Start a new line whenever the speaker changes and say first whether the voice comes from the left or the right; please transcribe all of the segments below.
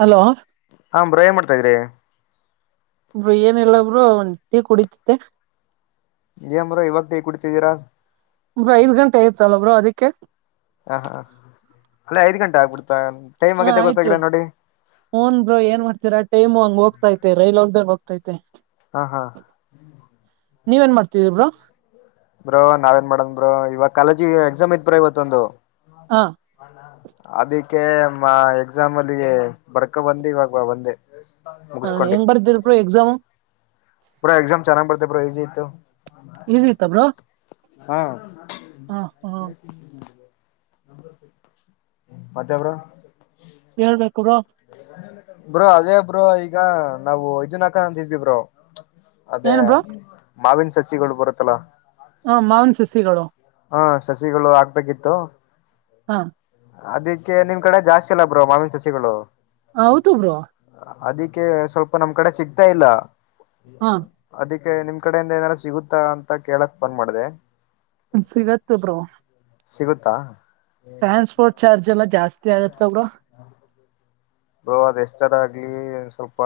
right: Hello
left: ಹಾ bro ಏನ್ ಮಾಡ್ತಾ ಇದ್ರಿ.
right: ಬ ಏನ ಇಲ್ಲ ಬ್ರೋ ಟೀ ಕುಡಿತ್ತಿದೆ.
left: ಏನ್ ಬ್ರೋ ಇವಾಗ ಟೀ ಕುಡ್ತಿದ್ದೀರಾ.
right: ಬ್ರೋ ಐದ ಗಂಟೆ ಆಯ್ತಲ್ಲ ಬ್ರೋ ಅದಕ್ಕೆ.
left: ಹ ಹಾ ಅಲ್ಲೇ ಐದ್ ಗಂಟೆ ಆಗ್ಬಿಡ್ತಾ ಟೈಮ್ ಆಗದೆ ಗೊತ್ತಾಗಿಲ್ಲ ನೋಡಿ.
right: ಹುನ್ ಬ್ರೋ ಏನ್ ಮಾಡ್ತೀರಾ ಟೈಮ್ ಹಂಗ್ ಹೋಗ್ತ್ಯಾತೆ ರೈಲ್ ಹೋಗದ್ದಾಗ ಹೋಗ್ತೈತೆ.
left: ಹಾ ಹಾ
right: ನೀವ ಏನ್ ಮಾಡ್ತೀತ್ತಿದೀರಾ ಬ್ರೋ.
left: ಬ್ರೋ ನಾವೆನ್ ಮಾಡನ್ ಬ್ರೋ ಇವಾಗ ಕಾಲೇಜಿಗ ಎಕ್ಸಾಮ್ ಇತ್ ಬ್ರ ಇವತ್ತೊಂದು.
right: ಹಾ
left: ಅದಕ್ಕೆ ಎಕ್ಸಾಮ್ ಅಲ್ಲಿ ಬರ್ಕೊ ಬಂದ ಇವಾಗ ಬಂದೆ.
right: ಹಾ
left: ಮುಗಿಸ್ಕೊಂಡಿ
right: ಹೆಂಗ್ ಬರ್ದಿರ ಬ್ರೋ ಎಕ್ಸಾಮು.
left: ಬ್ರೋ ಎಕ್ಸಾಮ್ ಚೆನ್ನಾಗಿ ಬರ್ದೇ ಈಜಿ ಇತ್ತು
right: ಈಸಿ ಇತ್ತ ಬ್ರೋ
left: ಹಾ.
right: ಹಾ ಹಾ
left: ಮತ್ತೆ ಬ್ರೋ.
right: ಹೇಳ್ಬೇಕು ಬ್ರೋ.
left: ಬ್ರೋ ಅದೇ ಬ್ರೋ ಈಗ ನಾವು ಇದುನಕ ಅಂತಿದ್ವಿ ಬ್ರೋ. ಅದೇ
right: ಏನ್ ಬ್ರೋ
left: ಮಾವಿನ ಸಸಿಗಳು ಬರುತ್ತಲಾ.
right: ಹ ಮಾವನ್ ಸಸಿಗಳು.
left: ಹಾ ಸಸಿಗಳು ಆಗ್ಬೇಕಿತ್ತು.
right: ಹಾ
left: ಅದಿಕ್ಕೆ ನಿಮ್ ಕಡೆ ಜಾಸ್ತಿ ಅಲ್ಲ ಬ್ರೋ ಮಾವಿನ ಸಸಿಗಳು.
right: ಹೌದು ಬ್ರೋ.
left: ಅದಕ್ಕೆ ಸ್ವಲ್ಪ ನಮ್ ಕಡೆ ಸಿಗ್ತಾ ಇಲ್ಲ.
right: ಹಾ
left: ಅದಿಕ್ಕೆ ನಿಮ್ ಕಡೆಯಿಂದ ಏನಾರ ಸಿಗುತ್ತಾ ಅಂತ ಕೇಳಕ್ ಫೋನ್ ಮಾಡದೇ.
right: ಸಿಗತ್ ಬ್ರೋ.
left: ಸಿಗುತ್ತಾ.
right: ಟ್ರಾನ್ಸ್ಪೋರ್ಟ್ ಚಾರ್ಜ್ ಎಲ್ಲಾ ಜಾಸ್ತಿ ಆಗತ್ತಾ ಬ್ರೋ.
left: ಬೋ ಅದ ಎಷ್ಟರ ಆಗ್ಲಿ ಸ್ವಲ್ಪ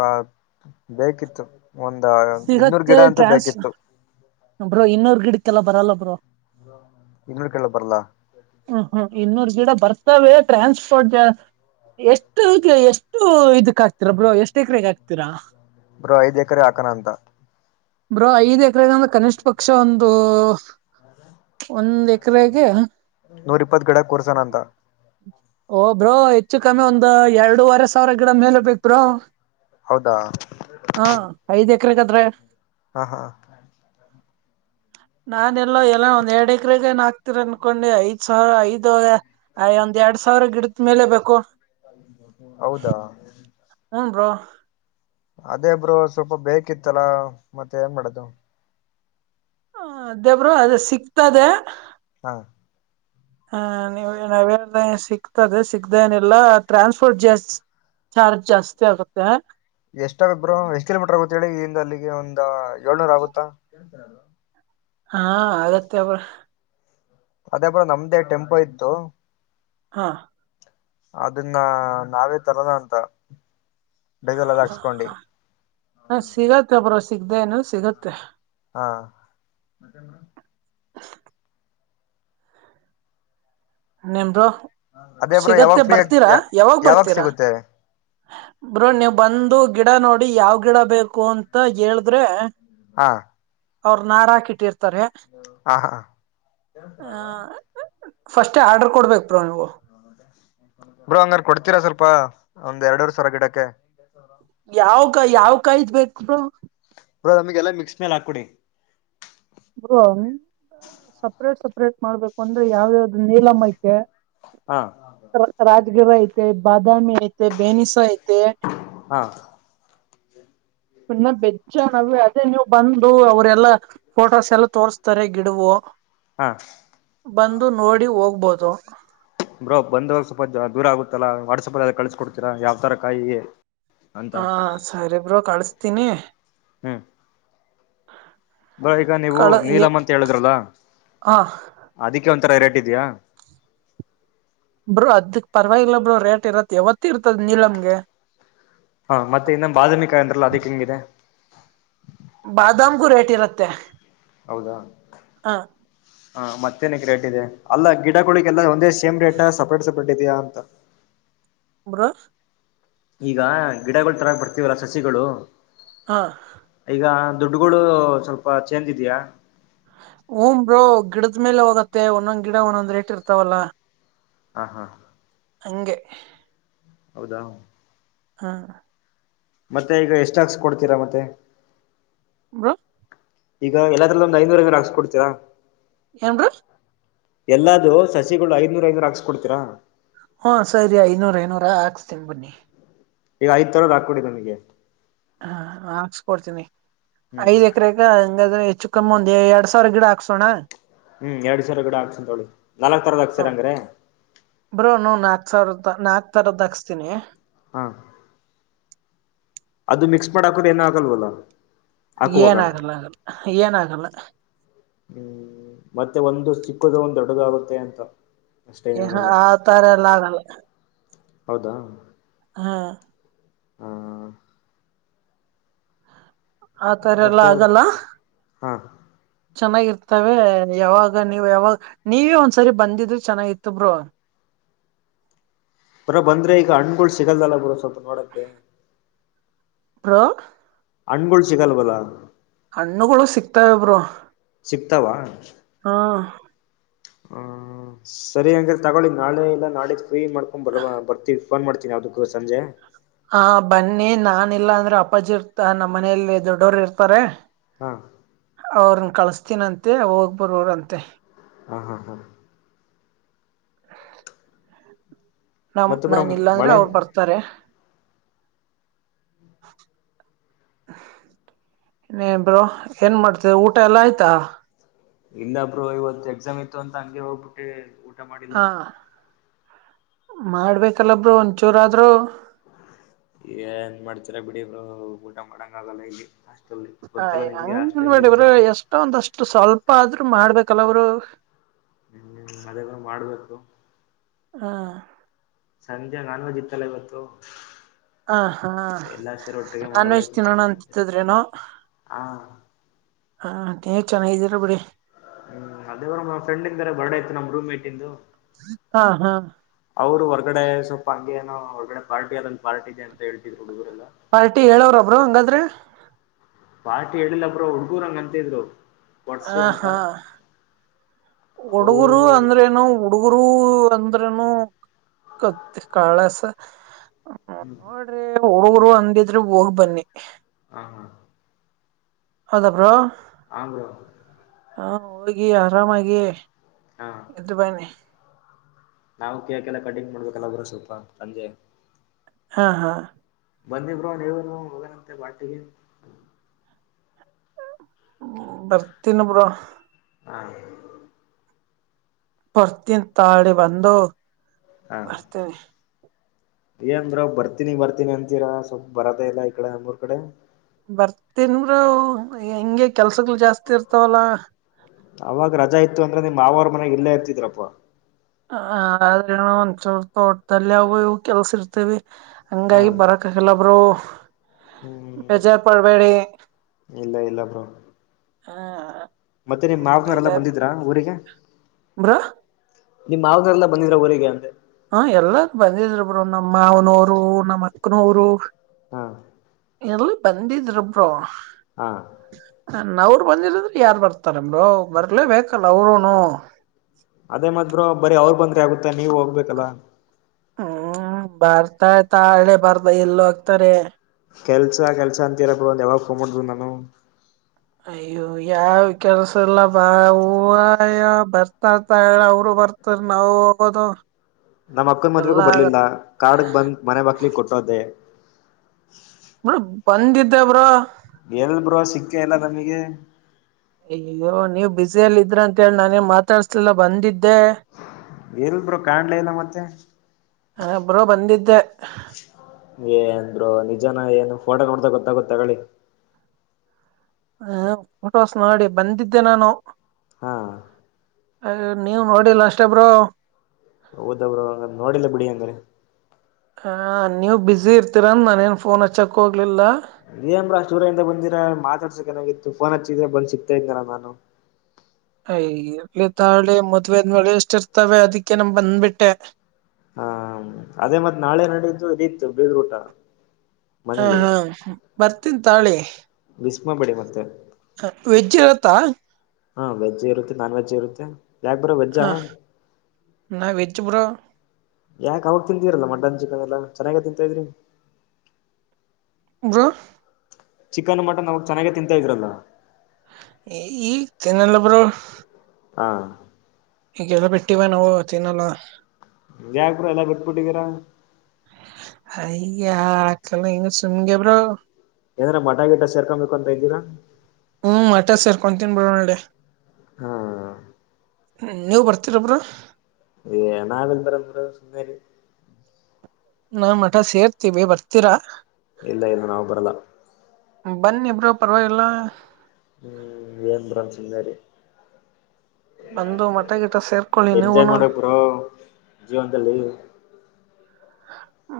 left: ಬೇಕಿತ್ತು. ಒಂದ ಇನ್ನೂರು
right: ಸಿಗತ್ತೆ
left: ಗಿಡ ಅಂತೂ
right: ಟ್ರಾನ್ಸ್
left: ಬೇಕಿತ್ತು.
right: ಬ್ರೋ ಇನ್ನೂರ್ ಗಿಡಕ್ಕೆಲ್ಲ ಬರಲ್ಲ ಬ್ರೋ.
left: ಇನ್ನೂರು ಕೇಳ ಬರ್ಲ್ಲಾ.
right: ಹ್ಮ್ ಹ್ಮ್ ಇನ್ನೂರ್ ಗಿಡ ಬರ್ತವೆ ಟ್ರಾನ್ಸ್ಪೋರ್ಟ್ ಎಷ್ಟು ಎಷ್ಟು ಇದಕ್ ಆಕ್ತೀರ ಬ್ರೋ ಎಷ್ಟು ಎಕರೆಗೆ ಹಾಕ್ತೀರಾ.
left: ಬ್ರೋ ಐದ್ ಎಕರೆ ಹಾಕಣ ಅಂತ.
right: ಬ್ರೋ ಐದ್ ಎಕರೆಗೆ ಅಂದ್ರೆ ಕನಿಷ್ ಪಕ್ಷ ಒಂದು ಒಂದ್ ಎಕರೆಗೆ
left: ನೂರ್ ಇಪ್ಪತ್ ಕಡೆ ಕೂರ್ಸನ ಅಂತ.
right: ಓ ಬ್ರೋ ಹೆಚ್ಚು ಕಮ್ಮಿ ಒಂದ್ ಎರಡೂವರೆ ಸಾವಿರ ಗಿಡ ಮೇಲೆ ಬೇಕ ಬ್ರೋ.
left: ಹೌದಾ.
right: ಹಾ ಐದ್ ಎಕ್ರೆಗಂದ್ರೆ
left: ಹಾ ಹಾ
right: ನಾನ ಎಲ್ಲೋ ಎಲ್ ಒಂದ್ ಎರಡ್ ಎಕರೆಗೆನ್ ಹಾಕ್ತಿರ ಅನ್ಕೊಂಡೆ ಐದ್ ಸಾವಿರ ಐದು ವರೆ ಅಯ ಒಂದ್ ಎರಡ್ ಸಾವ್ರ ಗಿಡದ ಮೇಲೆ ಬೇಕು.
left: ಹೌದಾ
right: ಹ್ಮ್ ಬ್ರೋ.
left: ಅದೇ ಬ್ರೋ ಸ್ವಲ್ಪ ಬೇಕಿತ್ತಲ್ಲಾ ಮತ್ತೆ ಏನ್ ಮಾಡೋದು.
right: ಹ ದೇಬ್ರು ಅದು ಸಿಕ್ತದೆ.
left: ಹಾ
right: ಹ ನಿಮ್ಗ ಏನ್ ಅವೆನ್ ಸಿಗ್ತದೆ ಸಿಗ್ದೆ ಏನಿಲ್ಲ ಟ್ರಾನ್ಸ್ಪೋರ್ಟ್ ಜಾರ್ಜ ಚಾರ್ಜ್ ಜಾಸ್ತಿ ಆಗುತ್ತೆ.
left: ಎಷ್ಟ ಆಗತ್ ಬ್ರೋ ಎಷ್ಟ್ ಕಿಲೋಮೀಟರ್ ಆಗುತ್ತೆ ಹೇಳಿ ಇಲ್ಲಿಂದ ಅಲ್ಲಿಗೆ ಒಂದ ಏಳ್ನೂರ ಆಗುತ್ತಾ?
right: ಹಾ ಆಗತ್ತೆ ಬ್ರೋ.
left: ಅದೇ ಬ್ರೋ ನಮ್ದೇ ಟೆಂಪೋ ಇತ್ತು.
right: ಹಾ
left: ಅದನ್ನ ನಾವೇ ತರೋದ ಅಂತಾ.
right: ಹ ಹ ಹಾ ಸಿಗತ್ತೆ ಬ್ರೋ ಸಿಗ್ದೇ ಏನ ಇಲ್ಲ ಸಿಗತ್ತೆ.
left: ಹಾ
right: [unintelligible] ಇನ್ನೇನ್ ಬ್ರೋ.
left: ಅದೇ ಬ್ರೋ ಯಾವಾಗ
right: ಸಿಗತ್ತೆ
left: ಫ್ರೀ
right: ಬರ್ತೀರಾ
left: ಆಗ್ತೀಯಾ
right: ಯಾವಾಗ್
left: ಯಾವಾಗ
right: ಬರ್ತೀರಾ
left: ಸಿಗುತ್ತೆ?
right: ಬ್ರೋ ನೀವು ಬಂದು ಗಿಡ ನೋಡಿ ಯಾವ್ ಗಿಡ ಬೇಕು ಅಂತ ಹೇಳಿದ್ರೆ
left: ಹಾ
right: ಅವ್ರ ನಾರಾ ಹಾಕಿಟ್ಟಿರ್ತಾರೆ
left: ಹ ಹಾ
right: ಆ ಫಸ್ಟೇ ಆರ್ಡರ್ ಕೊಡ್ಬೇಕ ಬ್ರೋ ನೀವು.
left: ಬ್ರೋ ಹಂಗಾರ ಕೊಡ್ತೀರಾ ಸ್ವಲ್ಪ ಒಂದ್ ಎರಡೂವರೆ ಸಾವ್ರ ಗಿಡಕ್ಕೆ.
right: ಯಾವ ಕ ಯಾವ್ ಕಾಯ ಇದ್ ಬೇಕು?
left: ಬ್ರೋ ನಮಗೆಲ್ಲ ಮಿಕ್ಸ್ ಮ್ಯಾಲ ಹಾಕೊಡಿ.
right: ಬ್ರೋ ಸಪ್ರೇಟ್ ಸಪ್ರೇಟ್ ಮಾಡ್ಬೇಕು ಅಂದ್ರೆ ಯಾವ್ದ ಯಾವ್ದು ನೀಲಮ್ಮ ಐತೆ.
left: ಹಾ
right: ರಾಜಗಿರ ಐತೆ ಬಾದಾಮಿ ಐತೆ ಬೇನಿಸ ಐತೆ.
left: ಹಾ
right: ಇನ್ನ ಬೆಚ್ಚ ನಾವ್ ಅದೇ ನೀವ ಬಂದು ಅವರೆಲ್ಲಾ ಫೋಟೋಸ್ ಎಲ್ಲ ತೋರ್ಸ್ತಾರೆ ಗಿಡವು.
left: ಹಾ
right: ಬಂದು ನೋಡಿ ಹೋಗ್ಬೋದು.
left: ಬ್ರೋ ಬಂದು ಸ್ವಲ್ಪ ದು ದೂರ ಆಗುತ್ತಲ್ಲಾ ವಾಟ್ಸಪ ಅಲ್ಲಿ ಕಳ್ಸ ಕೊಡ್ತೀರಾ ಯಾವ್ ತರಾ ಕಾಯಿ ಅಂತ
right: ಹ ಸರಿ ಬ್ರೋ ಕಳಿಸ್ತೀನಿ.
left: ಹ್ಮ್ ಬ್ರೋ ಈಗ ನೀವು
right: ಕಳ
left: ನೀಲಮ ಅಂತ ಹೇಳಿದ್ರಲ್ಲ
right: ಹ
left: ಅದಕ್ಕೆ ಒಂಥರ ರೇಟ್ ಇದೆಯಾ?
right: ಬ್ರೋ ಅದಕ್ ಪರವಾಗಿಲ್ಲ ಬ್ರೋ ರೇಟ್ ಇರತ್ ಯಾವತ್ತ ಇರ್ತದ ನೀಲಮ್ಗೆ.
left: ಹಾ ಮತ್ತೆ ಇನ್ನ ಬಾಳ ದಿನಕ್ಕ ಅಂದ್ರಲ್ಲ ಅದಕ್ ಹೆಂಗಿದೆ. [unintelligible]
right: ಬಾದಾಮಗೂ ರೇಟ್ ಇರುತ್ತೆ. [unintelligible]
left: ಹೌದಾ? [unintelligible]
right: ಆ [unintelligible]
left: ಹಾ ಮತ್ತೇನಕ್ಕೆ ರೇಟ್ ಇದೆ ಅಲ್ಲ ಗಿಡಗಳಿಗೆಲ್ಲ ಒಂದೇ ಸೇಮ್ ರೇಟ್ ಸಪ್ರೇಟ್ ಸಪ್ರೇಟ್ ಇದೆಯಾ ಅಂತ. [unintelligible]
right: ಬ್ರೋ. [unintelligible]
left: ಈಗ ಗಿಡಗಳು ತರಾಕ ಬರ್ತೀವಲ್ಲಾ ಸಸಿಗಳು. [unintelligible]
right: ಹಾ. [unintelligible]
left: ಈಗ ದುಡ್ಡುಗಳು ಸ್ವಲ್ಪ ಚೇಂಜ್ ಇದೆಯಾ? [unintelligible]
right: ಹುನ್ ಬ್ರೋ ಗಿಡದ ಮೇಲೆ ಹೋಗತ್ತೆ ಒಂದೊಂದ್ ಗಿಡ ಒಂದೊಂದ್ ರೇಟ್ ಇರ್ತಾವಲ್ಲ? [unintelligible]
left: ಆ ಹಾ. [unintelligible]
right: ಹಂಗೆ? [unintelligible]
left: ಹೌದಾ? [unintelligible]
right: ಹಾ. [unintelligible]
left: ಮತ್ತೆ ಈಗ ಎಷ್ಟ ಹಾಕಸ ಕೊಡ್ತೀರಾ ಮತ್ತೆ? [unintelligible]
right: ಮಾ. [unintelligible]
left: ಈಗ ಎಲ್ಲಾದರ ಅಲ್ಲೂ ಒಂದ ಐದನೂರಗರ್ ಹಾಕಸಕೊಡ್ತೀರಾ? [unintelligible]
right: ಹೆಂಗ್? [unintelligible]
left: ಎಲ್ಲಾದೂ ಸಸಿಗಳು ಐದನೂರ ಐದನೂರು ಹಾಕಸ್ಕ ಕೊಡ್ತೀರಾ? [unintelligible]
right: ಹಾ ಸರಿ ಐದನೂರ ಐದನೂರ ಹಾಕ್ಸ್ತೀನಿ ಬನ್ನಿ. [unintelligible]
left: ಈಗ ಐದ ತರದ ಹಾಕ ಕೊಡಿ ನಮಗೆ. [unintelligible]
right: ಹಾ ಹಾಕಸಕೋಡ್ತೀನಿ
left: ಹ್ಮ್
right: ಐದರ [unintelligible] ದ ಹಂಗಾದ್ರೆ ಹೆಚ್ಚು ಕಮ್ಮಿ ಒಂದ ಎರಡ್ ಸಾವಿರ ಗಿಡ ಹಾಕ್ಸೋನಾ? [unintelligible]
left: ಹೂ ಎರಡ್ ಸಾವಿರ ಗಿಡ ಹಾಕಸ್ತನಿ ತೊಗೊಳಿ ನಾಲ್ಕ ತರ
right: ಹ
left: ಹಾಕ್ಸರಂಗೆ. [unintelligible]
right: ಬ್ರೋ ನೋ ನಾಕ್ ಸಾವಿರದ ನಾಕ್ ತರದ ಹಾಕ್ಸ್ತೀನಿ. [unintelligible]
left: ಹಾ. [unintelligible] ಅದು ಮಿಕ್ಸ್ ಮಾಡ ಹಾಕೋದ ಏನು ಆಗಲ್ವಲ್ಲ. [unintelligible] ಹಾಕುವಾಗ
right: ಏನಾಗಲ್ಲ ಆಗಲ್ಲ ಏನ ಆಗಲ್ಲ. [unintelligible]
left: ಹೂ ಮತ್ತೆ ಒಂದು ಚಿಕ್ಕದು ಒಂದ ದೊಡ್ಡದು ಆಗುತ್ತೆ ಅಂತ. [unintelligible] ಅಷ್ಟೇ ಏನ್ ಇರಲ್ಲ
right: ಆತರ ಎಲ್ಲ ಆಗಲ್ಲ
left: ಹೌದಾ? [unintelligible]
right: ಹಾ. [unintelligible]
left: ಹಾ. [unintelligible]
right: ಆತರ ಎಲ್ಲಾ
left: ಮತ್ತೆ
right: ಆಗಲ್ಲ. [unintelligible]
left: ಹಾ
right: ಚೆನ್ನಾಗ ಇರ್ತವೆ ಯಾವಾಗ ನೀವು ಯಾವಾಗ? [unintelligible] ನೀವೇ ಒಂದ್ಸರಿ ಬಂದಿದ್ರರ ಚೆನ್ನಾಗಿತ್ತು ಬ್ರೋ. [unintelligible]
left: ಬ್ರೋ ಬಂದ್ರೆ ಈಗ ಹಣ್ಣುಗಳು ಸಿಗೋಲ್ಲ ಅಲ್ಲ ಬ್ರೋ ಸ್ವಲ್ಪ ನೋಡಕ್ಕೆ. [unintelligible]
right: ಬ್ರೋ. [unintelligible]
left: ಹಣ್ಣುಗಳು ಸಿಗೋಲವ್ವ. [unintelligible]
right: ಹಣ್ಣುಗಳು ಸಿಕ್ಕತಾವೇ ಬ್ರೋ. [unintelligible]
left: ಸಿಕ್ಕತಾವ? [unintelligible]
right: ಹಾ. [unintelligible]
left: ಹ ಸರಿ ಹಾಗಿದ್ರ ತಗೊಳ್ಳಿ ನಾಳೆ ಇಲ್ಲ ನಾಳೆದ ಫ್ರೀ ಮಾಡ್ಕೊಂಡ್ ಬರುದಾದರ ಬರ್ತೀವಿ. [unintelligible] ಫೋನ್ ಮಾಡ್ತೀನಿ ಅದಕ್ಕೂ ಸಂಜೆ. [unintelligible]
right: ಹ ಬನ್ನಿ ನಾನ ಇಲ್ಲಾ ಅಂದ್ರೆ ಅಪ್ಪಾಜಿ ಇರ್ತ ನಮ್ಮ ಮನೇಲಿ ದೊಡ್ಡೋರು ಇರ್ತಾರೆ. [unintelligible]
left: ಹಾ. [unintelligible]
right: ಅವ್ರನ್ನ ಕಳಸ್ತನಂತೆ ಹೋಗ್ ಬರೋರಂತೆ
left: ಹಾ ಹಾ ಹಾ
right: ನಮ
left: ಮತ್ತೆ ಬ್ರೋ
right: ನಾನ್ ಇಲ್ಲಾಂದ್ರೆ
left: ಮಳೆ
right: ಅವರು ಬರ್ತಾರೆ ಇನೆನ್ ಬ್ರೋ ಏನ್ ಮಾಡ್ತಿದೆ ಊಟ ಎಲ್ಲ ಆಯ್ತಾ
left: ಇಲ್ಲ ಬ್ರೋ ಇವತ್ತು ಎಕ್ಸಾಮ್ ಇತ್ತು ಅಂತ ಹಂಗೆ ಹೋಗ್ಬಿಟ್ಟಿ
right: ಹಾ ಮಾಡ್ಬೇಕಲ್ಲ ಬ್ರೋ ಒಂದ್ ಚೂರ ಆದ್ರು
left: ಈ ಏನ್ ಮಾಡ್ತರ ಬಿಡಿ ಊಟಂಗ ಮಾಡಿದಂಗ ಆಗಲ್ಲ ಇಲ್ಲಿ ಅ
right: ಹ ಹಂಗ ಮಾಡಿದ್ರ ಎಷ್ಟೊಂದಷ್ಟು ಸ್ವಲ್ಪ ಆದ್ರು ಮಾಡ್ಬೇಕಲ್ಲ ಅವರು
left: ಹ ಅದ ಮಾಡ್ಬೇಕು
right: ಹಾ
left: ಸಂಜೆ ನಾನ್ವೆಜ್ ಇತ್ತಲ್ಲ ಇವತ್ತು
right: ಹ ಹಾ
left: ಎಲ್ಲಾ ಸೇರಿ ಒಟ್ಟಿಗೆ
right: ನಾನ್ವೆಜ್
left: ಮಾಡ್ಬೇಕು
right: ತಿನ್ನೋಣ
left: ಸುಮ್ನೆ ಅದೇ
right: ಅಂತ್ತಿದ್ರೇನೋ
left: ಹಾ
right: ಹ ನೀವ್ ಚೆನ್ನಗಿದ್ದೀರ ಬಿಡಿ
left: ಹ್ಮ್ ಅದೇವ ನಮ್ಮ ಫ್ರೆಂದ ಬರ್ಡೇ ಇತ್ತು ನಮ್ಮ್ ರೂಮ್ಮೆಟ್ ಇಂದು
right: ಹಾ ಹಾ
left: ಅವ್ರು ಹೊರ್ಗಡೆ ಸ್ವಲ್ಪ ಹಂಗೆೇಏನೋ ಹೊರ್ಗಡೆ ಪಾರ್ಟಿ ಅದ್ ಪಾರ್ಟಿ ಇದೆ ಅಂತ ಹೇಳ್ತಿದ್ರು ಹುಡುಗುರೆಲ್ಲ
right: ಪಾರ್ಟಿ ಹೇಳವ್ರಬ್ರು ಹಂಗಾದ್ರೆ
left: ಪಾರ್ಟಿ ಹೇಳಿಲ್ಲ ಬ್ರೋ ಹುಡ್ಗೂರು ಹಂಗ ಅಂತಿದ್ರು
right: ಹ
left: ಕೊಡ್ಸು ಅಂತ
right: ಹಾ ಹುಡುಗರು
left: ಅವರು
right: ಅಂದ್ರೇನು ಹುಡುಗರು ಅಂದ್ರನು ಕತ್ತ ಕಾಳಸ [unintelligible]
left: ಹ್ಮ್
right: ನಡ್ರಿ ಹುಡುಗರು ಅಂದಿದ್ರೆ ಹೋಗ್ ಬನ್ನಿ
left: ಹಾ ಹಾ
right: ಹೌದ ಬ್ರೋ
left: ಹಾ ಬ್ರೋ
right: ಹಾ ಹೋಗಿ ಆರಾಮಾಗಿ
left: ಹಾ
right: ಇದು ಬನ್ನಿ
left: ನಾವು ಕೇಳಕೆಲ್ಲ ಕಟಿಂಗ್ ಮಾಡ್ಬೇಕಲ್ಲ ಬ್ರೋ ಸ್ವಲ್ಪ ಸಂಜೆ
right: ಹಾ ಹಾ
left: ಬನ್ನಿ ಬ್ರೋ ನೀವು [unintelligible] ಪಾರ್ಟಿಗೆ
right: ಬರ್ತೀನಿ ಬ್ರೋ
left: ಹಾ
right: ಬರ್ತೀನಿ ತಾಳಿ ಬಂದು
left: ಹಾ
right: [unintelligible]
left: ಏನ ಬ್ರೋ ಬರ್ತೀನಿ ಬರ್ತೀನಿ ಅಂತೀರಾ ಸ್ವಲ್ಪ ಬರದೆ ಇಲ್ಲ ಈ ಕಡೆ ನಮ್ಮೂರ್ ಕಡೆ
right: ಬರ್ತೀನಿ ಬ್ರೋ ಹಿಂಗೆ ಕೆಲ್ಸಗಳು ಜಾಸ್ತಿ ಇರ್ತಾವಲ್ಲ
left: ಅವಾಗ ರಜಾ ಇತ್ತು ಅಂದ್ರೆ ನಿಮ್ ಮಾವರ್ ಮನೆಗ್ ಇಲ್ಲೇ ಇರ್ತಿದ್ರಪ್ಪಾ
right: ಹ ಆದ್ರೆ [unintelligible] ತೋಟದಲ್ಲಿ ಅವು ಇವು ಕೆಲ್ಸ ಇರ್ತೇವಿ
left: ಹಾ
right: ಹಂಗಾಗಿ ಬರಕ್ ಹಂಗಲ್ಲ ಬ್ರೋ
left: ಹ್ಮ್
right: ಬೇಜಾರ ಪಡ್ಬೇಡಿ
left: ಇಲ್ಲ ಇಲ್ಲ ಬ್ರೋ
right: ಹಾ [unintelligible]
left: ಮತ್ತೆ ನೀಮ್ ಮಾವನವರೆಲ್ಲ ಬಂದಿದ್ರಾ ಊರಿಗೆ
right: ಬ್ರೋ
left: ನಿಮ್ ಮಾವದಿರೆಲ್ಲ ಬಂದಿದ್ರ ಊರಿಗೆ ಅಂದೆ?
right: ಹ ಎಲ್ಲ ಬಂದಿದ್ರು ಬ್ರೋ ನಮ್ಮ ಮಾವನವರು ನಮ್ಮ್ ಅಕ್ಕನವರು
left: ಹಾ
right: [unintelligible]
left: ಹಾ
right: ನವಲಗುಂದ ರಿಂದ ಯಾರ್ ಬರ್ತಾರೊ ಬರ್ಲೇ ಬೇಕಲ್ಲಾ ಅವ್ರೂನು
left: ಅದೇ ಮತ್ತೆ ಬ್ರೋ ಬರೀ ಅವ್ರ ಬಂದ್ರೆ ಆಗುತ್ತೆ ನೀವು ಹೋಗ್ಬೇಕಲ್ಲಾ
right: ಹುಂ [unintelligible] ಬರ್ದ ಇಲ್ಲೇ ಇತ್ರಾರೆ
left: ಕೆಲ್ಸ ಕೆಲ್ಸ ಅಂತೀರಾ [unintelligible]
right: ಅಯ್ಯೋ ಯಾವ ಕೆಲಸ ಇಲ್ಲಾ ಬಾವ [unintelligible] ಅಯ್ಯೋ ಬರ್ತಾಇತಾರ ಅವರು ಬರ್ತಾರ ನಾವ ಹೋಗೋದು
left: ನಮ್ ಅಕ್ಕನ್ ಮದ್ವೆಗು
right: ಎಲ್ಲಾ ಆಗತ್
left: ಬರ್ಲಿಲ್ಲಾ ಕಾರ್ಡ್ ಬಂದ್ ಮನೆ ಬಾಗಕ್ಲೆ ಕೊಟ್ಟೊ ಹೋದ್ದೇ
right: ಬಂದ್ದಿದೆ ಬ್ರೋ
left: ಎಲ್ಲಿ ಬ್ರೋ ಸಿಕ್ಕೆ ಇಲ್ಲಾ ಬ್ರೋ ನಮಗೆ.
right: ಅಯ್ಯೋ ನೀವ್ ಬಿಜಿಯಲ್ಲಿ ಇದ್ರೆ ಅಂತೇಳಿ ನಾನ್ ಮಾತಾಡ್ಸಿಲ್ಲಾ ಬಂದಿದ್ದೆ.
left: ಎನ್ ಬ್ರೋ ಕಾಣಲೇ ಇಲ್ಲಾ ಮತ್ತೆ
right: ಆ ಬ್ರೋ ಬಂದಿದ್ದೆ
left: ಏನ್ ಬ್ರೋ ನಿಜಾನಾ ಏನು ಫೋಟೋ ನೋಡುದ್ರೆ ಗೊತ್ತಾಗುತ್ತೆ ತೊಗೊಳ್ಳಿ
right: ಹ ಫೋಟೋಸ್ ನೋಡಿ ಬಂದಿದ್ದೆ ನಾನು
left: ಹುಂ
right: ನೀವು ನೋಡಿಲ್ಲ ಅಷ್ಟೇ ಬ್ರೋ
left: ಹೋದ್ ನೋಡಿಲ್ಲಾ ಬಿಡಿ ಅಂಗಾರೆ
right: ಹಾ ನೀವು ಬಿಜಿ ಇರ್ತೀರಂದ ನಾನೇನ್ ಫೋನ್ ಹಚ್ಚಕ್ ಹೋಗ್ಲಿಲ್ಲಾ.
left: ಏನ್ ಬ್ರೋ ಅಷ್ಟ ದೂರದಿಂದ ಬಂದಿದರಾ ಮಾತಾಡ್ಸಕ್ನಾಗಿತ್ತು ಫೋನ್ ಹಚ್ಚಿದ್ರೆ ಬಂದ ಸಿಕ್ತಾ ಇದೇ ನಾನು
right: ಅಯ್ಯೋ ಇರ್ಲಿ ತೋಳಿ ಮದವೆ ಅಂದ ಮೇಲೇ ಎಷ್ಟಿ ಇರ್ತವ ಅದಕ್ಕೆ ನಾ ಬಂದ್ಬಿಟ್ಟೆ
left: ಹಾ ಅದೇ ಮತ್ತ್ ನಾಳೆ ನಾಡಿದ್ದು ರೀತ್ ಬೀಗರ ಊಟಾ
right: ಹ ಹಾ ಬರ್ತೀನ್ ತೋಳಿ
left: ಭಿಸ್ಮ ಬಿಡಿ ಮತ್ತೆ
right: ವೆಜ್ಜ್ ಇರತ್ತಾ,
left: ಹಾ ವೆಜ್ ಇರುತ್ತೆ ನಾನ್ ವೆಜ್ ಇರುತ್ತೆ ಯಾಕ್ ಬ್ರೋ ವೆಜಾ
right: ನಾವ ವಜ್ ಬ್ರೋ
left: ಯಾಕ ಅವಾಗ ತಿಂತಿರಲ್ಲಾ ಮಟನ್ ಚಿಕ್ಕನ್ ಎಲ್ಲಾ ಚೆನ್ನಾಗಿ ಐತಿಂತ ಹೇಳಿದ್ರಿ
right: [unintelligible]
left: ಚಿಕ್ಕನ್ ಮಟನ್ ಅವಾಗ ಚೆನ್ನಾಗಿ ಆಗಿ ತಿಂತಾ ಇದ್ರಲ್ಲಾ
right: ಈಗ ತಿನ್ನಲ್ಲಾ ಬ್ರೋ
left: ಹಾ
right: ಈಗೆಲ್ಲಾ ಬಿಟ್ಟಿವ ನಾವು ತಿನ್ನಲ್ಲಾ
left: ಇದ್ಯಾಕ ಬ್ರೋ ಎಲ್ಲ ಬಿಟ್ಟ ಬಿಟ್ಟಿದೀರಾ
right: ಹಯಗೆ ಆಕಲ್ಲ ಹಂಗೆ ಸುಮ್ಗೆ ಬ್ರೋ
left: ಏನಾರ ಮಠ ಗಿಟಾ ಸೇರ್ಕೊಬೇಕು ಅಂತ ಇದ್ದೀರಾ
right: ಹುಂ ಮಠಾ ಸೇರ್ಕೊಂಡತಿನ್ ಬ್ರೋ [unintelligible]
left: ಹುಂ
right: ನೀವು ಬರ್ತೀರಾ ಬ್ರೋ
left: [unintelligible]
right: ನಾವ ಮಠಾ ಸೇರ್ತಿವಿ ಬರ್ತೀರಾ
left: ಇಲ್ಲಾ ಇಲ್ಲಾ ನಾವು ಬರಲ್ಲಾ
right: ಬನ್ನಿ ಬ್ರೋ ಪರವಾಗಿಲ್ಲಾ
left: ಹೂ ಏನ್ ಬ್ರಾಂಚ್ ಚಿನಾರಿ. [unintelligible]
right: ಬಂದು ಮಠ ಗಿಟ ಸೇರ್ಕೊಳ್ಳಿ
left: ಎಂಜಾಯ್
right: ನೀವುನು
left: ಮಾಡ ಬೇಕ ಬ್ರೋ ಜೀವನದಲ್ಲಿ. [unintelligible]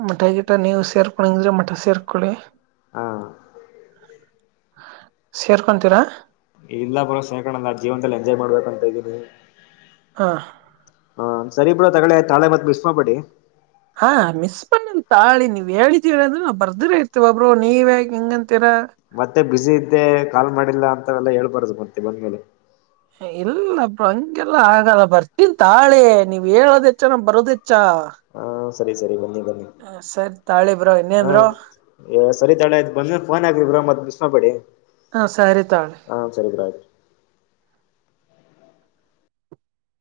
right: ಮಠ ಗಿಟ ನೀವು ಸೇರ್ಕೊಳ್ಳು ಹಂಗ ಇದ್ರೆ ಮಠ ಸೇರ್ಕೊಳ್ಳಳಿ. [unintelligible]
left: ಆ ಹಾ. [unintelligible]
right: ಸೇರ್ಕೊಂತೀರಾ? [unintelligible]
left: ಏನ್ ಇಲ್ಲ ಬ್ರೋ ಸ್ನಹಕಣ ನಾ ಜೀವನದಲ್ಲಿ ಎಂಜಾಯ್ ಮಾಡ್ಬೇಕ ಅಂತ ಇದ್ದೀನಿ. [unintelligible]
right: ಹಾ. [unintelligible]
left: ಹ ಸರಿ ಬ್ರೋ ತೊಗೊಳ್ಳಿ ಆಯ್ತ ನಾಳೆ ಬಂದ ಮಿಸ್ ಮಾಡಬೇಡಿ. [unintelligible]
right: ಹಾ ಮಿಸ್ ಬಣಂತ ತಾಳಿ ನೀವ್ ಹೇಳಿದೀವಿ ಅಂದ್ರೂ ನಾವು ಬರದನೇ ಇರ್ತೀವ ಬ್ರೋ ನೀವ ಏಕಾ ಹಿಂಗಂತೀರಾ? [unintelligible]
left: ಮತ್ತೆ ಬಿಸಿ ಇದ್ದೆ ಕಾಲ್ ಮಾಡಿಲ್ಲ ಅಂತವೆಲ್ಲಾ ಹೇಳಬಾರದು ಮತ್ತೆ ಬಂದ ಮೇಲೆ. [unintelligible]
right: ಇಲ್ಲ ಅಪ್ಪಾ ಹಂಗೆಲ್ಲಾ ಆಗಲ್ಲ ಬರ್ತೀನ್ ತಾಳೆ ನೀವ್ ಹೇಳೋದ ಹೆಚ್ಚ ನಾವ್ ಬರೋದ ಹೆಚ್ಚ. [unintelligible]
left: ಹಾ ಸರಿ ಸರಿ ಬನ್ನಿ ಬನ್ನಿ. [unintelligible]
right: ಹಾ ಸರಿ ತಾಳಿ ಬ್ರೋ ಇನ್ನೇನ್ ಬ್ರೋ? [unintelligible]
left: ಏ ಸರಿ ತೋಳಿ ಆಯ್ತ ಬಂದ ಮೇಲ್ ಪೋನ್ ಹಚ್ಚರಿ ಬ್ರೋ ಮತ್ತ ಮಿಸ್ ಮಾಡಬೇಡಿ. [unintelligible]
right: ಹಾ ಸರಿ ತಗೊಳ್ಳಿ. [unintelligible]
left: ಹಾ ಸರಿ ಬ್ರೋ ಆಯ್ತ. [unintelligible]